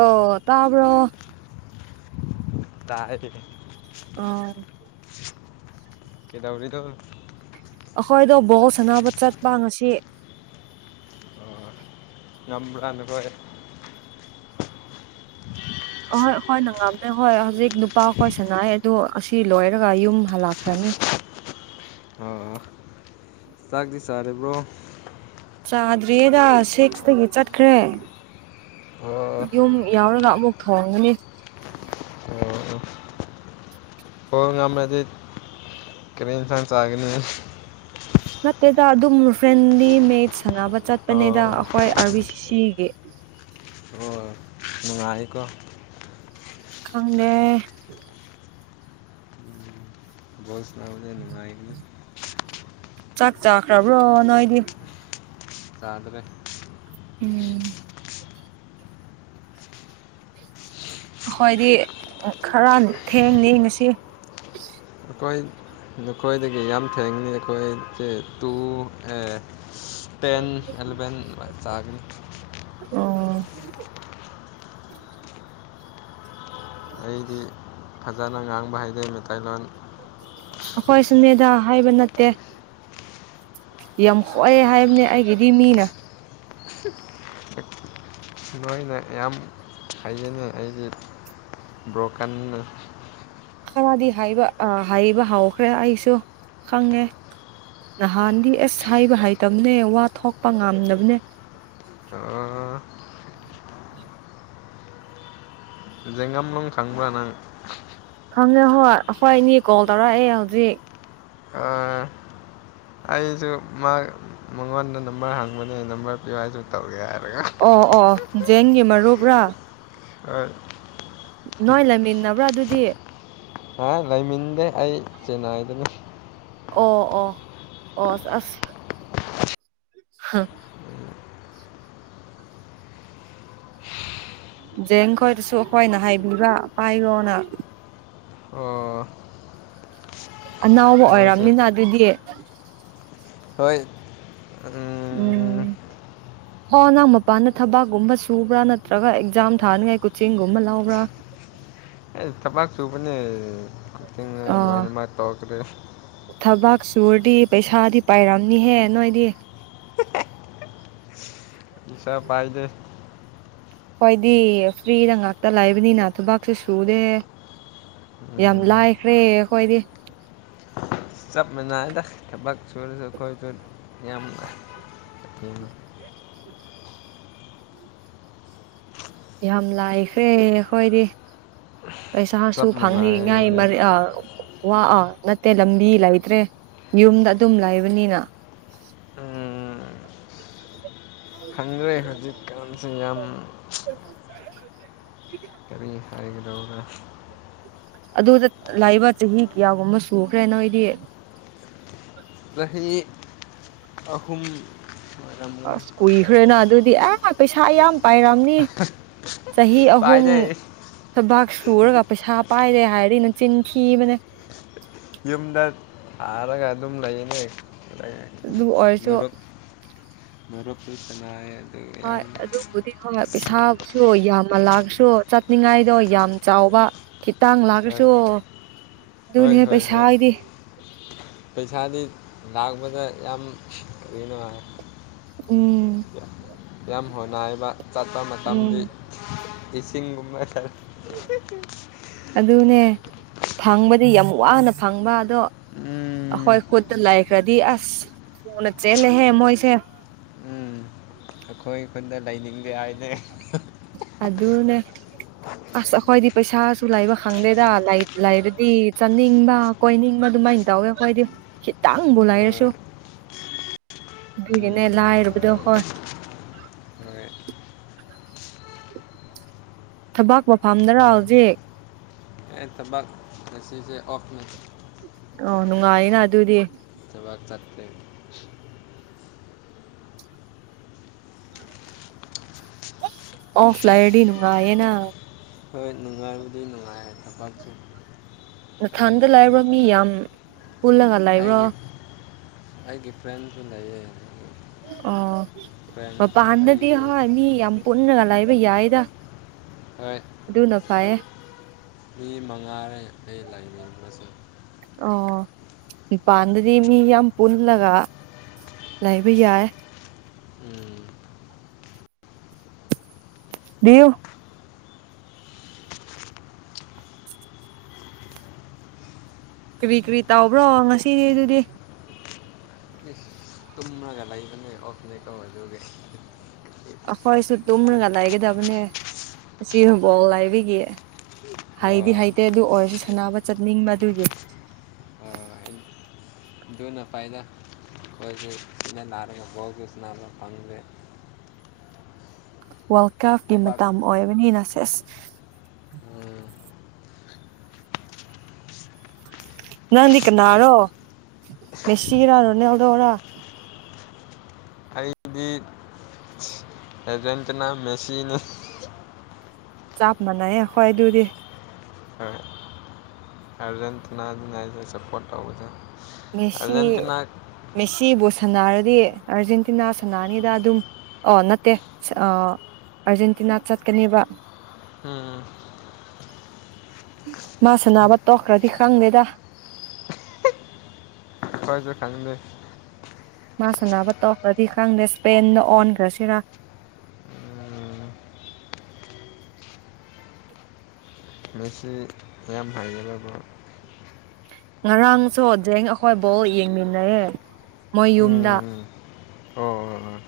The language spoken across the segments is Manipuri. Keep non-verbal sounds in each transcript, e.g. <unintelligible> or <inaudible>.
ꯑꯣ ꯇꯕꯔ ꯇꯥꯛꯑꯗꯒꯤꯗꯤ ꯑ ꯀꯦꯗꯥꯧꯔꯤꯅꯣ ꯑꯩꯈꯣꯏꯗꯣ ꯕꯥꯎ ꯁꯥꯟꯅꯕ ꯆꯠꯄ ꯉꯁꯤ ꯅꯝꯕ꯭ꯂꯅꯄꯔꯦ <inaudible> ꯍꯣꯏꯅꯪꯉ ꯑꯃꯃꯦ ꯍ ꯍꯧꯖꯤꯛ ꯅꯨꯄꯥ ꯀꯣꯏꯁꯅ ꯑꯗ ꯑꯁꯤ ꯂꯣꯏꯔꯒ ꯌꯨꯝ ꯍꯜꯂꯛꯈ꯭ꯔꯅꯤ ꯑꯣ ꯆꯒꯗꯤ ꯁꯥ ꯑꯔꯦ ꯄ꯭ꯔꯣ ꯆꯥꯗ꯭ꯔꯤꯌꯦꯗ ꯁꯤꯛꯁꯇꯒꯤ ꯆꯠꯈ꯭ꯔꯦ ꯑꯣ ꯌꯨꯝ ꯌꯥꯎꯔꯒ ꯑꯃꯨꯛ ꯊꯣꯡꯒꯅꯤ ꯍ ꯉ ꯃꯃꯦꯗꯤ ꯀꯔꯤ ꯑꯦꯟꯁꯡ ꯁꯥꯒꯅꯤ ꯅꯠꯇꯦꯗ ꯑꯗꯨꯝ ꯐ꯭ꯔꯦꯟꯂꯤ ꯃꯦꯠ ꯁꯥꯟꯅꯕ ꯆꯠꯄꯅꯦꯗ ꯑꯣ ꯑꯩꯈꯣꯏ ꯑꯥꯔ ꯕꯤ ꯁꯤ ꯁꯤ ꯑꯦ <unintelligible> <inaudible> ꯅꯨꯡꯉ ꯑꯩꯀꯣ ꯈꯪꯗꯦ ꯁ ꯁꯅꯥꯎ ꯅꯨꯡꯃꯥꯏꯀꯗ ꯆꯥꯛ ꯆꯈ꯭ꯔꯕ꯭ꯔꯣ ꯅꯥꯏꯗꯤ ꯆꯥꯗꯒ ꯎꯝ ꯑꯩꯈꯣꯏꯗꯤ ꯈꯔ ꯊꯦꯡꯅꯩ ꯉꯁꯤ ꯑꯩꯈꯣꯏ ꯅꯈꯣꯏꯗꯒꯤ ꯌꯥꯝ ꯐꯦꯡꯅꯤ ꯑꯩꯈꯣꯏꯁꯦ ꯇꯨ ꯑꯦ ꯇꯦꯟ ꯑꯦꯂꯚꯦꯟ ꯆꯥꯒꯅꯤ ꯑ <unintelligible> <inaudible> ꯑꯩꯗꯤ ꯐꯖꯅ ꯉꯥꯡꯕ ꯍꯩꯇꯦ ꯃꯩꯇꯩꯂꯣꯟ ꯑꯩꯈꯣꯏ ꯁꯨꯅꯦꯗꯥ ꯍꯥꯏꯕ ꯅꯠꯇꯦ ꯌꯥꯝ ꯍꯣꯛꯑꯦ ꯍꯥꯏꯕꯅꯦ ꯑꯩꯒꯤꯗꯤ ꯃꯤꯅ ꯅꯣꯏꯅ ꯌꯥꯝ ꯍꯥꯏꯖꯅꯤꯡ ꯑꯩꯁꯦ ꯕ꯭ꯔꯣꯀꯟ ꯈꯔꯗꯤ ꯍꯥꯏꯕ ꯑ ꯍꯥꯏꯕ ꯍꯧꯈ꯭ꯔꯦ ꯑꯩꯁꯨ ꯈꯪꯉꯦ ꯅꯍꯥꯟꯗꯤ ꯑꯁ ꯍꯥꯏꯕ ꯍꯥꯏꯇꯕꯅꯦ ꯋꯥ ꯊꯣꯛꯄ ꯉꯝꯗꯕꯅꯦ ꯑ <inaudible> ꯦꯡꯒꯝ ꯂꯣꯡ ꯊꯪꯕ ꯅꯪ ꯈꯪꯉꯦ ꯍꯣꯏ ꯑꯩꯈꯣꯏ ꯏꯅꯤ ꯀꯣꯜ ꯇꯧꯔꯛꯑꯦ ꯍꯧꯖꯤꯛ ꯑ ꯑꯩꯁꯨ ꯃꯥ ꯃꯉꯣꯟꯗ ꯅꯝꯕꯔ ꯍꯪꯕꯅꯦ ꯅꯝꯕꯔ ꯄꯤꯨ ꯍꯥꯏꯁꯨ ꯇꯧꯒꯦ ꯍꯥꯏꯕ ꯑꯣ ꯑꯣ ꯖꯦꯟꯒꯤ ꯃꯔꯨꯕ꯭ꯔꯥ ꯍꯣꯏ ꯅꯣꯏ ꯂꯩꯃꯤꯟꯅꯕ꯭ꯔꯥ ꯑꯗꯨꯗꯤ ꯍꯥ ꯂꯩꯃꯤꯟꯗꯦ ꯑꯩ ꯆꯦꯟꯅꯥꯏꯗꯅꯤ ꯑꯣ ꯑꯣ ꯑꯣ ꯑꯁ ꯍꯥ ꯖꯦꯡ ꯈꯣꯏꯗꯁꯨ ꯑꯩꯈꯣꯏꯅ ꯍꯥꯏꯕꯤꯕ ꯄꯥꯏꯌꯣꯅ ꯑꯣ ꯑꯅꯥꯕ ꯃꯥꯏꯁꯨ ꯑꯣꯏꯔꯝꯅꯤꯅ ꯑꯗꯨꯗꯤ ꯍꯣꯏ ꯎꯝ ꯑꯣ ꯅꯪ ꯃꯄꯥꯟꯗ ꯊꯕꯥꯛꯀꯨꯝꯕ ꯁꯨꯕ꯭ꯔꯥ ꯅꯠꯇ꯭ꯔꯒ ꯑꯦꯛꯖꯥꯝ ꯊꯥꯅꯤꯉꯥꯏ ꯀꯣꯆꯤꯡꯒꯨꯝꯕ ꯂꯕ꯭ꯔꯥ <inaudible> ꯑꯦ ꯊꯄꯥꯥꯛꯁꯨꯨꯕ ꯀꯆꯤꯡ ꯑꯥ ꯂ ꯃꯥ ꯇꯧꯀ ꯔꯦ ꯀꯛꯆꯨꯔꯗꯤ ꯄꯩꯁꯥꯗꯤ ꯄꯥꯏꯔꯝꯅꯤꯍꯦ ꯅꯣꯏꯗꯤ ꯏꯁ ꯐꯥꯏꯗꯦ ꯍꯣꯏꯗꯤ ꯐ꯭ꯔꯤꯗ ꯉꯥꯛꯇ ꯂꯥꯛꯕꯅꯤꯅ ꯊꯕꯥꯛꯁꯦ ꯁꯨꯔꯦ ꯌꯥꯝ ꯂꯥꯏꯈ꯭ꯔꯦ ꯑꯩꯈꯣꯏꯗꯤ ꯆꯞ ꯃꯥꯟꯅꯗ ꯊꯕꯛ ꯁꯨꯔꯁꯨ ꯑꯩꯈꯣꯏꯁꯨ ꯌꯥꯝ <inaudible> ꯎꯝ ꯌꯥꯝ ꯂꯥꯛꯈꯦ ꯑꯩꯈꯣꯏꯗꯤ ꯄꯩꯁꯥꯁꯨ ꯆꯞ ꯐꯪꯉꯥꯏ ꯃꯥꯟꯅꯩꯌꯦ ꯑꯥ ꯋꯥ ꯑꯥ ꯅꯠꯇꯦ ꯂꯝꯕꯤ ꯂꯩꯇ꯭ꯔꯦ ꯌꯨꯝꯗ ꯑꯗꯨꯝ ꯂꯩꯕꯅꯤꯅ ꯈꯪ꯭ꯔꯦ ꯍꯧꯖꯤꯛꯀꯁꯤ ꯌꯥꯝ ꯀꯔꯤ ꯁꯔꯒꯤ ꯂ ꯑꯗꯨꯗ ꯂꯥꯛꯏꯕ ꯆꯍꯤ ꯀꯌꯥꯒꯨꯝꯕ ꯁꯨꯈ꯭ꯔꯦ ꯅꯣꯏꯗꯤ ꯔꯦ ꯑꯍꯨꯝ ꯑꯁ ꯑꯣꯏꯔꯝꯒꯅꯤ ꯀꯨꯏꯈ꯭ꯔꯦꯅ ꯑꯗꯨꯗꯤ ꯑꯦ ꯄꯩꯁꯥ ꯌꯥꯝꯌꯥꯝ ꯄꯥꯏꯔꯝꯅꯤ ꯆꯍꯤ ꯑꯍꯨꯝ ꯄꯥꯏꯗꯩ ꯊꯕꯥꯛ ꯁꯨꯔꯒ ꯄꯩꯁꯥ ꯄꯥꯏꯔꯦ ꯍꯥꯏꯔꯤ ꯅ ꯆꯤꯟꯈꯤꯤ ꯃꯅꯦ ꯌꯨꯝꯗ ꯊꯔꯒ ꯑꯗꯨꯝ ꯂꯩꯅꯦ ꯑꯗꯨ ꯑꯣꯏꯔꯁꯨ ꯁ ꯁꯅꯥ ꯍꯣꯏ ꯑꯗꯨꯕꯨꯗꯤ ꯍꯣꯏ ꯄꯩꯁꯥꯕꯨꯁꯨ ꯌꯥꯝꯅ ꯂꯥꯛꯁꯨ ꯆꯠꯅꯤꯡꯉꯥꯏꯗꯣ ꯌꯥꯝ ꯆꯥꯎꯕ ꯈꯤꯇꯥꯡ ꯍꯣꯏ ꯂꯥꯛꯈ꯭ꯔꯁꯨ ꯍꯣꯏ ꯑꯗꯨꯅꯦ ꯍꯣꯏ ꯄꯩꯁꯥ ꯍꯣꯏ ꯍꯥꯏꯗꯤ ꯄꯩꯁꯥꯗꯤ ꯂꯥꯛꯄꯗ ꯌꯥꯝ ꯅ ꯍꯥꯏ ꯎꯝ ꯌꯥꯝ ꯍꯣꯅ ꯍꯥꯏꯕ ꯆꯠꯄ ꯎꯝ ꯃꯇꯝꯗꯤ ꯏꯁꯤꯡꯒꯨꯝꯕ ꯑꯗꯨꯅꯦ ꯐꯪꯕꯗꯤ ꯌꯥꯝ ꯋꯥꯅ ꯐꯪꯕ ꯑꯗꯣ ꯎꯝ ꯑꯩꯈꯣꯏ ꯈꯨꯣꯠꯇ ꯂꯥꯏꯈ꯭ꯔꯗꯤ ꯑꯁ ꯊꯨꯅ ꯆꯦꯜꯂꯦꯍꯦ ꯃꯣꯏꯁꯦ ꯎꯝ ꯑꯩꯈꯣꯏ ꯑꯩ ꯈꯨꯟꯗ ꯂꯩꯅꯤꯡꯗꯦ ꯍꯥꯏꯔꯦ ꯑꯗꯨ ꯑꯗꯨ ꯅ ꯑꯁ ꯑꯩꯈꯣꯏꯗꯤ ꯄꯩꯁꯥꯁꯨ ꯂꯩꯕ ꯈꯪꯗꯦꯗ ꯂꯩꯔꯗꯤ ꯆꯥꯅꯤꯡꯕ ꯀꯣꯏꯅꯤꯡꯕ ꯑꯗꯨ ꯀꯃꯥꯏꯅ ꯇꯧꯒꯦ ꯑꯩꯈꯣꯏꯗꯤ ꯈꯤꯇꯪꯕꯨ ꯍꯣꯏ ꯂꯩꯔꯁꯨ <inaudible> ꯎꯝ ꯑꯗꯨꯒꯤꯅꯦ ꯂꯥꯏꯔꯨꯕꯗꯣ ꯍꯣꯏ ꯍꯣꯏ ꯊꯕꯛ ꯃꯐꯝꯗꯔ ꯍꯧꯖꯤꯛ ꯇꯕꯛ ꯁꯤꯁꯦ ꯑꯣꯐ ꯅ ꯑꯣ ꯉ ꯑꯏꯩꯅ ꯑꯗꯨꯕꯨꯗꯤ ꯆꯕꯥꯥꯛ ꯆꯠ ꯑꯣꯐꯂꯥꯏ ꯑꯗꯤꯩꯅꯨꯉ ꯌꯦꯅꯥ ꯍꯣꯏ ꯅꯨꯡꯉꯥꯏꯕꯨꯗꯤ ꯅꯨꯡꯉꯥꯏ ꯊꯕꯛꯁꯨ ꯌꯥꯝ ꯅꯊꯟꯗ ꯅꯨꯡꯉꯥꯏ ꯂꯥꯛꯏꯕ꯭ꯔꯣ ꯃꯤ ꯌꯥꯝ ꯄꯨꯜꯂꯒ ꯂꯩꯥꯛꯏꯕ꯭ꯔꯣ ꯑꯗꯨ ꯂꯩꯌꯦ ꯐ꯭ꯔꯦꯟ ꯑꯣ ꯄꯥꯥꯟꯗꯗꯤ ꯑꯩꯕꯨ ꯍ ꯑ ꯌꯥꯝ ꯄꯟꯅꯒꯂ ꯍꯥꯏ ꯌꯥꯏꯗ ꯍꯣꯏ ꯑꯗꯨꯅ ꯐꯌꯦ ꯃꯤ ꯃꯉꯥꯔꯦ ꯑꯩ ꯂꯥꯏꯅꯤꯡꯉꯁꯨ ꯑꯣ ꯄꯥꯟꯗꯔꯤ ꯃꯤ ꯌꯥꯝ ꯄꯨꯟꯂꯒ ꯂꯥꯏꯕꯩ ꯌꯥꯔ ꯎꯝ ꯗꯤꯌꯨ ꯀꯔꯤ ꯀꯔꯤ ꯇꯧꯕ꯭ꯔꯣ ꯉꯁꯤ ꯑꯗꯨꯗꯤ ꯑꯣꯐ ꯂꯩ ꯀꯃꯥꯏꯇꯧꯒꯦ ꯑꯩꯈꯣꯏꯁꯨ ꯇꯨꯝꯔꯒ ꯂꯩꯒꯗꯕꯅꯦ ꯑꯁꯤ ꯕꯣꯜ ꯂꯩꯕꯒꯤ ꯍꯩꯗꯤ ꯑꯣ ꯍꯩꯇꯦ ꯑꯗꯨ ꯑꯣꯏꯔꯁꯨ ꯁꯥꯟꯅꯕ ꯆꯠꯅꯤꯡꯕ ꯑꯗꯨꯒꯤ ꯑꯣ ꯑꯗꯨꯅ ꯐꯩꯗ ꯑꯩꯈꯣꯏꯁꯨ ꯂꯥꯛꯔꯒ ꯕꯣꯜ ꯁꯥꯅꯕ ꯐꯪꯗꯦ ꯋꯥꯔꯜ ꯀꯞꯀꯤ ꯊꯕꯛ ꯃꯇꯝ ꯑꯣꯏꯕꯅꯤꯅ ꯁꯦꯁ ꯎꯝ ꯅꯪꯗꯤ ꯀꯅꯥꯔꯣ ꯃꯦꯁꯤꯔ ꯔꯣꯅꯥꯟꯗꯣꯔ ꯑꯥꯔꯖꯦꯟꯇꯤꯅꯥ ꯃꯦꯁꯤꯅꯦ ꯆꯥꯞ ꯃꯅꯥꯏꯌꯦ ꯑꯩꯈꯣꯏ ꯑꯗꯨꯗꯤ ꯍꯣꯏ ꯑꯥꯔꯖꯦꯟꯇꯤꯅ ꯅꯤꯅ ꯑꯩꯈꯣꯏ ꯁꯄꯣꯠ ꯇꯧꯕꯅꯦ ꯃꯦꯁꯤ ꯃꯦꯁꯤꯕꯨ ꯁꯥꯅꯔꯗꯤ ꯑꯥꯔꯖꯦꯟꯇꯤꯅꯥ ꯁꯥꯟꯅꯅꯤꯗ ꯑꯗꯨꯝ ꯑꯣ ꯅꯠꯇꯦ ꯑꯥ ꯑꯥꯔꯖꯦꯟꯇꯤꯅꯥ ꯆꯠꯀꯅꯦꯕ ꯎꯝ ꯃꯥ ꯁꯥꯅꯕ ꯇꯣꯛꯈ꯭ꯔꯗꯤ ꯈꯪꯗꯦꯗ ꯍꯣꯏꯁꯦ ꯈꯪꯗꯦ ꯃꯥ ꯁꯥꯟꯅꯕ ꯇꯧꯀꯈꯔꯗꯤ ꯈꯪꯗꯦ ꯏꯁꯄꯦꯟꯗ ꯑꯣꯟꯈ꯭ꯔꯁꯤꯔ ꯎꯝ ꯃꯦꯁꯤ ꯃꯌꯥꯝ ꯍꯩꯒꯅꯦꯕꯣ ꯉꯔꯥꯡꯁꯨ ꯖꯦꯡ ꯑꯩꯈꯣꯏ ꯕꯣꯜ ꯌꯦꯡꯃꯤꯟꯅꯩꯌꯦ ꯃꯣꯏ ꯌꯨꯝꯗ ꯎꯝ ꯑꯣ ꯑꯣ ꯑꯣ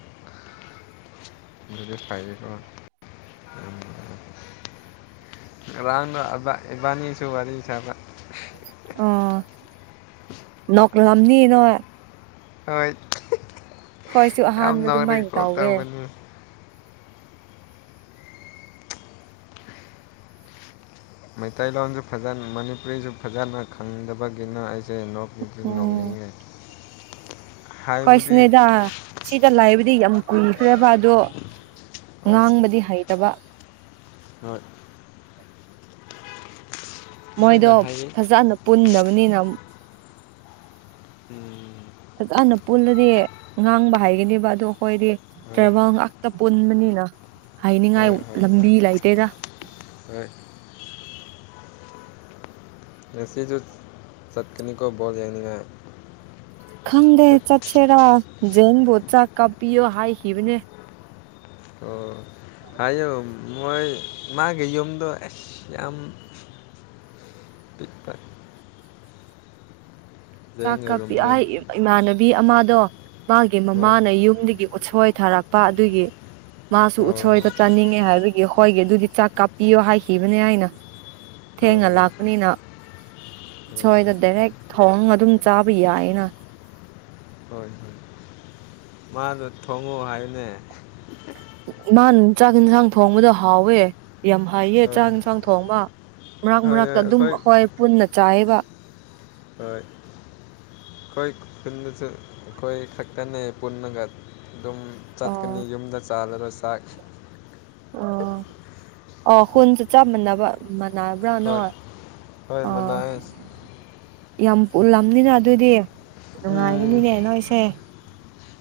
ꯑꯗꯨꯗꯤ ꯐꯩꯌꯦꯀꯣ ꯉꯔꯥꯡꯅ ꯏꯕ ꯏꯕꯥꯅꯤꯁꯨ ꯋꯥꯔꯤ ꯁꯥꯅ ꯑꯣ ꯅꯣꯛꯂꯝꯅꯤ ꯅꯣꯏ ꯍꯣꯏ ꯑꯩꯈꯣꯏꯁꯨ ꯑꯍꯥꯟꯕ ꯌꯥꯝ ꯅꯣꯛꯔꯒ ꯑꯗꯨꯃꯥꯏꯅ ꯀꯣꯜ ꯇꯧꯋꯦ ꯇꯧꯕꯅꯤ ꯃꯩꯇꯩꯂꯣꯟꯁꯨ ꯐꯖꯅ ꯃꯅꯤꯄꯨꯔꯤꯁꯨ ꯐꯖꯅ ꯈꯪꯗꯕꯒꯤꯅ ꯑꯩ ꯁꯦ ꯅꯣꯛꯅꯤꯡꯁꯨ ꯅꯣꯡꯅꯤꯡꯉꯦ ꯑꯩꯈꯣꯏ ꯁꯨꯅꯦꯗ ꯁꯤꯗ ꯂꯩꯕꯗꯤ ꯌꯥꯝ ꯀꯨꯏꯈ꯭ꯔꯦꯕ ꯑꯗꯣ ꯍꯣꯏ ꯉꯥꯡꯕꯗꯤ ꯍꯩꯇꯕ ꯍꯣꯏ ꯃꯣꯏꯗꯣ ꯂꯣꯏꯅ ꯍꯩꯌꯦ ꯐꯖꯅ ꯄꯨꯟꯗꯕꯅꯤꯅ ꯎꯝ ꯐꯖꯅ ꯄꯨꯜꯂꯗꯤ ꯉꯥꯡꯕ ꯍꯩꯒꯅꯦꯕ ꯑꯗꯨ ꯑꯩꯈꯣꯏꯗꯤ ꯍꯣꯏ ꯇ꯭ꯔꯚꯦꯜ ꯉꯥꯛꯇ ꯄꯨꯟꯕꯅꯤꯅ ꯍꯩꯅꯤꯡꯉꯥꯏ ꯍꯣꯏ ꯍꯣꯏ ꯍꯣꯏ ꯂꯝꯕꯤ ꯂꯩꯇꯦꯗ ꯍꯣꯏ ꯉꯥꯁꯤꯁꯨ ꯆꯠꯀꯅꯤ ꯀꯣ ꯕꯣꯜ ꯌꯦꯡꯅꯤ ꯉꯥꯏ ꯈꯪꯗꯦ ꯆꯠꯁꯦꯔꯥ ꯖꯤꯡꯕꯨ ꯆꯥꯛ ꯀꯥꯄꯤꯌꯣ ꯍꯥꯏꯈꯤꯕꯅꯦ ꯑꯣ ꯍꯥꯏꯌꯣ ꯃꯣꯏ ꯃꯥꯒꯤ ꯌꯨꯝꯗꯣ ꯑꯁ ꯌꯥꯝ ꯄꯤꯛꯄ ꯆꯥꯛ ꯖꯦꯡꯒꯤ ꯀꯥꯞꯄꯤ ꯔꯨꯝꯗꯣ ꯍꯥꯏ ꯏꯃꯥꯟꯅꯕꯤ ꯑꯃꯗꯣ ꯃꯥꯒꯤ ꯍꯣꯏ ꯃꯃꯥꯅ ꯌꯨꯝꯗꯒꯤ ꯎꯠꯁꯣꯏ ꯊꯥꯔꯛꯄ ꯑꯗꯨꯒꯤ ꯃꯥꯁꯨ ꯑꯣ ꯎꯠꯁꯣꯏꯗꯣ ꯆꯥꯅꯤꯡꯉꯦ ꯍꯥꯏꯕꯒꯤ ꯍꯣꯏꯒꯤ ꯑꯗꯨꯗꯤ ꯆꯥꯛ ꯀꯥꯞꯄꯤꯌꯣ ꯍꯥꯏꯈꯤꯕꯅꯦ ꯍꯥꯏꯅ ꯑꯣ ꯊꯦꯡꯅ ꯂꯥꯛꯄꯅꯤꯅ ꯑꯣ ꯎꯁꯣꯏꯗꯣ ꯗꯥꯏꯔꯦꯛ ꯊꯧꯔꯉ ꯑꯗꯨꯝ ꯆꯥꯕ ꯌꯥꯏꯌꯦꯅ ꯍꯣꯏ ꯍꯣꯏ ꯃꯥꯗꯣ ꯊꯣꯡꯉꯣ ꯍꯥꯏꯌꯨꯅꯦ ꯃꯥ ꯆꯥꯛ ꯌꯦꯟꯁꯥꯡ ꯊꯣꯡꯕꯗꯣ ꯍꯥꯎꯋꯦ ꯌꯥꯝ ꯍꯩꯌꯦ ꯍꯣꯏ ꯆꯥꯛ ꯏꯟꯁꯥꯡ ꯊꯣꯡꯕ ꯃꯔꯛ ꯍꯣꯏ ꯍꯣꯏ ꯃꯔꯛꯇ ꯑꯗꯨꯝ ꯑꯩꯈꯣꯏ ꯄꯨꯟꯅ ꯆꯥꯏꯌꯦꯕ ꯀꯣꯏ ꯈꯨꯟ ꯀꯣꯏ ꯈꯥꯛꯛꯇꯅꯦ ꯄꯨꯟꯅꯟꯅ ꯉꯗ ꯑꯗꯨꯝ ꯆꯠꯀꯅꯤ ꯑꯣ ꯌꯨꯝꯗ ꯆꯥꯜꯂꯔ ꯆꯥꯛ ꯑꯣ ꯑꯣ ꯈꯨꯟꯁꯨ ꯆꯥꯃꯅꯕ ꯅꯥꯏꯕ꯭ꯔꯥꯅ ꯍꯣꯏ ꯅꯣꯢ ꯍꯣꯏ ꯃꯅꯥꯏꯁ ꯌꯥꯝ ꯄꯨꯜꯂꯝꯅꯤꯅ ꯑꯗꯨꯗꯤ ꯎꯝ ꯅꯨꯡꯉꯥꯏꯒꯅꯤꯅꯦ ꯅꯣꯏꯁꯦ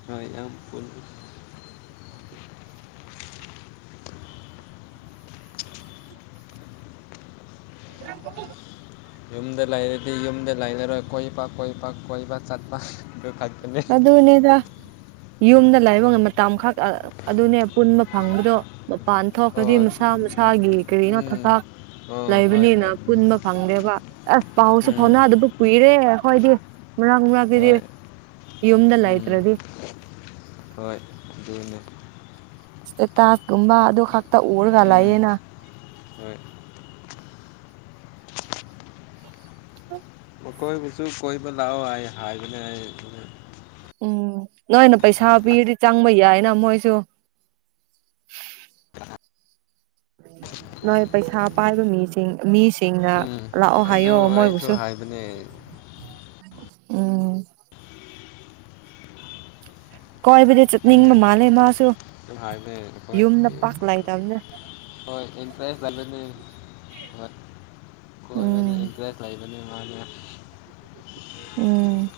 ꯍꯣꯏ ꯌꯥꯝ ꯄꯨ <inaudible> ꯌꯨꯝꯗ ꯂꯩꯔꯗꯤ ꯌꯨꯝꯗ ꯂꯩꯅꯔꯣꯏ ꯀꯣꯏ ꯄꯥꯛ ꯀꯣꯏ ꯄꯥꯛ ꯀꯣꯏꯕ ꯆꯠꯄ ꯈꯛꯇꯅꯦ ꯑꯗꯨꯅꯦꯗꯥ ꯌꯨꯝꯗ ꯂꯥꯏꯕꯡꯃꯇꯝ ꯈꯛ ꯑꯗꯨꯅꯦ ꯄꯨꯟꯕ ꯐꯪꯕꯗꯣ ꯃꯄꯥꯟ ꯊꯣꯛꯄꯗꯤ ꯃꯁꯥ ꯃꯁꯥꯒꯤ ꯀꯔꯤꯅꯣ ꯊꯕꯥꯛ ꯂꯩꯕꯅꯤꯅ ꯄꯨꯟꯕ ꯐꯪꯗꯦꯕ ꯑꯁ ꯄꯥꯎꯁꯨ ꯐꯥꯎꯅꯥ ꯑꯗꯨꯕꯨ ꯀꯨꯏꯔꯦ ꯑꯩꯣꯏꯗꯤ ꯃꯔꯛ ꯃꯔꯛꯇꯗꯤ ꯌꯨꯝꯗ ꯂꯩꯇ꯭ꯔꯗꯤ ꯑꯗꯨꯅꯦ ꯇꯥꯁꯒꯨꯝꯕ ꯑꯗꯨ ꯐꯛꯇ ꯎꯝ ꯑꯣꯔꯒꯂꯑꯌꯦꯅ <inaudible> ꯑ ꯀꯣꯏꯕꯨꯁꯨ ꯀꯣꯢꯕ ꯂꯥꯑꯣ ꯍꯥꯏꯕꯅꯦ ꯍꯥꯏ ꯎꯝ ꯅꯣꯏꯅ ꯄꯩꯁꯥ ꯄꯤꯔꯗꯤ ꯆꯪꯕ ꯌꯥꯏꯅ ꯃꯣꯏꯁꯨ ꯍ ꯅꯣꯏ ꯄꯩꯁꯥ ꯄꯥꯏꯕ ꯃꯤꯁꯤꯡ ꯃꯤꯁꯤꯡꯅ ꯎꯝ ꯂꯥꯛꯑꯣ ꯑꯗꯨ ꯍꯥꯏꯥꯏꯌꯣ ꯑꯩꯁꯨ ꯃꯣꯢꯕꯨꯨꯁꯨ ꯍꯥꯏꯕꯅꯦ ꯎꯝ ꯀꯣꯏꯕꯨ ꯆꯅꯤꯡꯕ ꯃꯥꯂꯦ ꯃꯥꯁꯨ ꯍꯥꯏꯅꯦ ꯏ ꯌꯨꯝꯗ ꯄꯥꯛ ꯂꯩꯇꯕꯅꯦ ꯍꯣꯏ ꯏꯟꯇ꯭ꯔꯦꯁꯅꯦ ꯍꯣꯏ ꯀꯣꯏꯕꯅꯤ ꯎꯝ ꯏꯟꯇꯔꯦꯁ ꯂꯩꯕꯅꯤ ꯃꯥꯅꯤ ꯎꯝ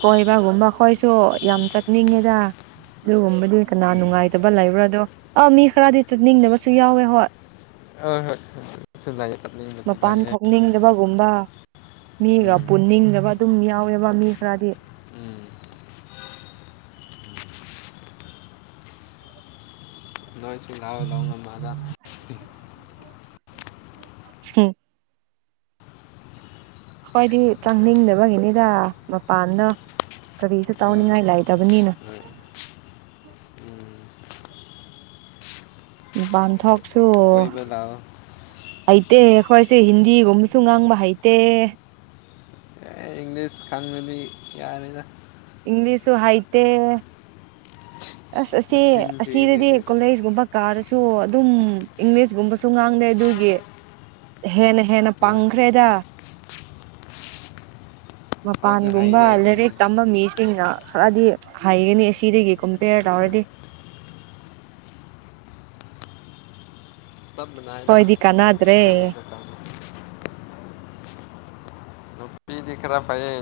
ꯀꯣꯏꯕꯒꯨꯝꯕ ꯑꯩ ꯈꯣꯏꯁꯨ ꯌꯥꯝ ꯆꯠꯅꯤꯡꯉꯦꯗ ꯑꯗꯨꯒꯨꯝꯕꯗꯤ ꯀꯅꯥ ꯎꯝ ꯅꯨꯡꯉꯥꯏꯇꯕ ꯂꯩꯕ꯭ꯔꯥꯗꯣ ꯑꯥ ꯃꯤ ꯈꯔꯗꯤ ꯆꯠꯅꯤꯡꯗꯕꯁꯨ ꯌꯥꯎꯋꯦ ꯍꯣꯏ ꯍ ꯍꯣꯏ ꯍ ꯂꯦ ꯃꯄꯥꯟ ꯊꯣꯛꯅꯤꯡꯗꯕꯒꯨꯝꯕ ꯃꯤꯒ ꯎꯝ ꯄꯨꯟꯅꯤꯡꯗꯕ ꯑꯗꯨꯝ ꯌꯥꯎꯋꯦꯕ ꯃꯤ ꯈꯔꯗꯤ ꯎꯝ ꯂꯣꯏ ꯆꯨꯜꯍꯥ ꯂꯒ ꯃꯖ ꯎꯝ ꯈꯋꯥꯗꯤ ꯆꯪꯅꯤꯡꯗꯕꯒꯤꯅꯤꯗ ꯃꯄꯥꯟꯅ ꯀꯔꯤꯁꯨ ꯍꯣꯏ ꯇꯧꯅꯤꯡꯉꯥꯏ ꯂꯩꯇꯕꯅꯤꯅ <inaudible> ꯥꯄꯥꯟꯙꯣꯛ ꯀꯣꯏꯕꯗꯥꯑꯣ ꯍꯩꯇꯦ ꯈꯣꯏꯁꯦ ꯍꯤꯟꯗꯤꯒꯨꯝꯕꯁꯨ ꯉꯥꯡꯕ ꯍꯩꯇꯦ ꯑꯦ ꯏꯪꯂꯤꯁ ꯈꯪꯂꯗꯤ ꯌꯥꯔꯦꯗ ꯏꯪꯂꯤꯁꯨꯨ ꯍꯥꯏꯇ ꯑꯁ ꯑꯁꯤ ꯅꯆꯤꯟ ꯊꯤꯒꯅꯤ ꯑꯁꯤꯗꯗꯤ ꯑꯗꯨꯗꯤ ꯀꯣꯂꯩꯁꯒꯨꯝꯕ ꯀꯥꯔꯁꯨ ꯁꯨ ꯑꯗꯨꯝ ꯏꯪꯂꯤꯁꯒꯨꯝꯕꯁꯨ ꯉꯥꯡꯅꯩ ꯑꯗꯨꯒꯤ ꯍꯦꯟꯅ ꯍꯦꯟꯅ ꯍꯣꯏ ꯄꯪꯈ꯭ꯔꯦꯗ ꯑꯩꯈꯣꯏꯁꯨ ꯃꯄꯥꯟꯒꯨꯝꯕ ꯍꯩꯗꯤ ꯑꯗꯨꯝ ꯂꯤꯔꯤꯛ ꯇꯝꯕ ꯃꯤꯁꯤꯡꯅ ꯈꯔꯗꯤ ꯍꯩꯒꯅꯤ ꯑꯁꯤꯗꯒꯤ ꯀꯝꯄꯦꯔ ꯇꯧꯔꯗꯤ ꯇ ꯃꯅꯥꯏꯗ ꯍꯣꯏꯗꯤ ꯀꯥꯟꯅꯗ꯭ꯔꯦ ꯇꯔꯦ ꯀ ꯅꯨꯄꯤꯗꯤ ꯈꯔ ꯐꯩꯌꯦ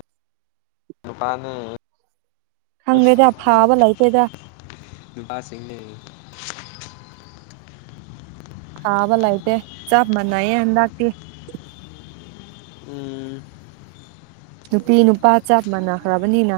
ꯅꯨꯄꯥꯅꯤ ꯍꯪꯗꯗꯦ ꯐꯥꯕ ꯂꯩꯇꯦꯗ ꯅꯨꯄꯥꯁꯤꯡꯅꯤ ꯐꯕ ꯂꯩꯇꯦ ꯆꯞ ꯃꯅꯌꯦ ꯂꯥꯛꯇ ꯎꯝ ꯅꯨꯄꯤ ꯅꯨꯄꯥ ꯆꯠ ꯃꯥꯟꯅꯈ꯭ꯔꯕꯅꯤꯅ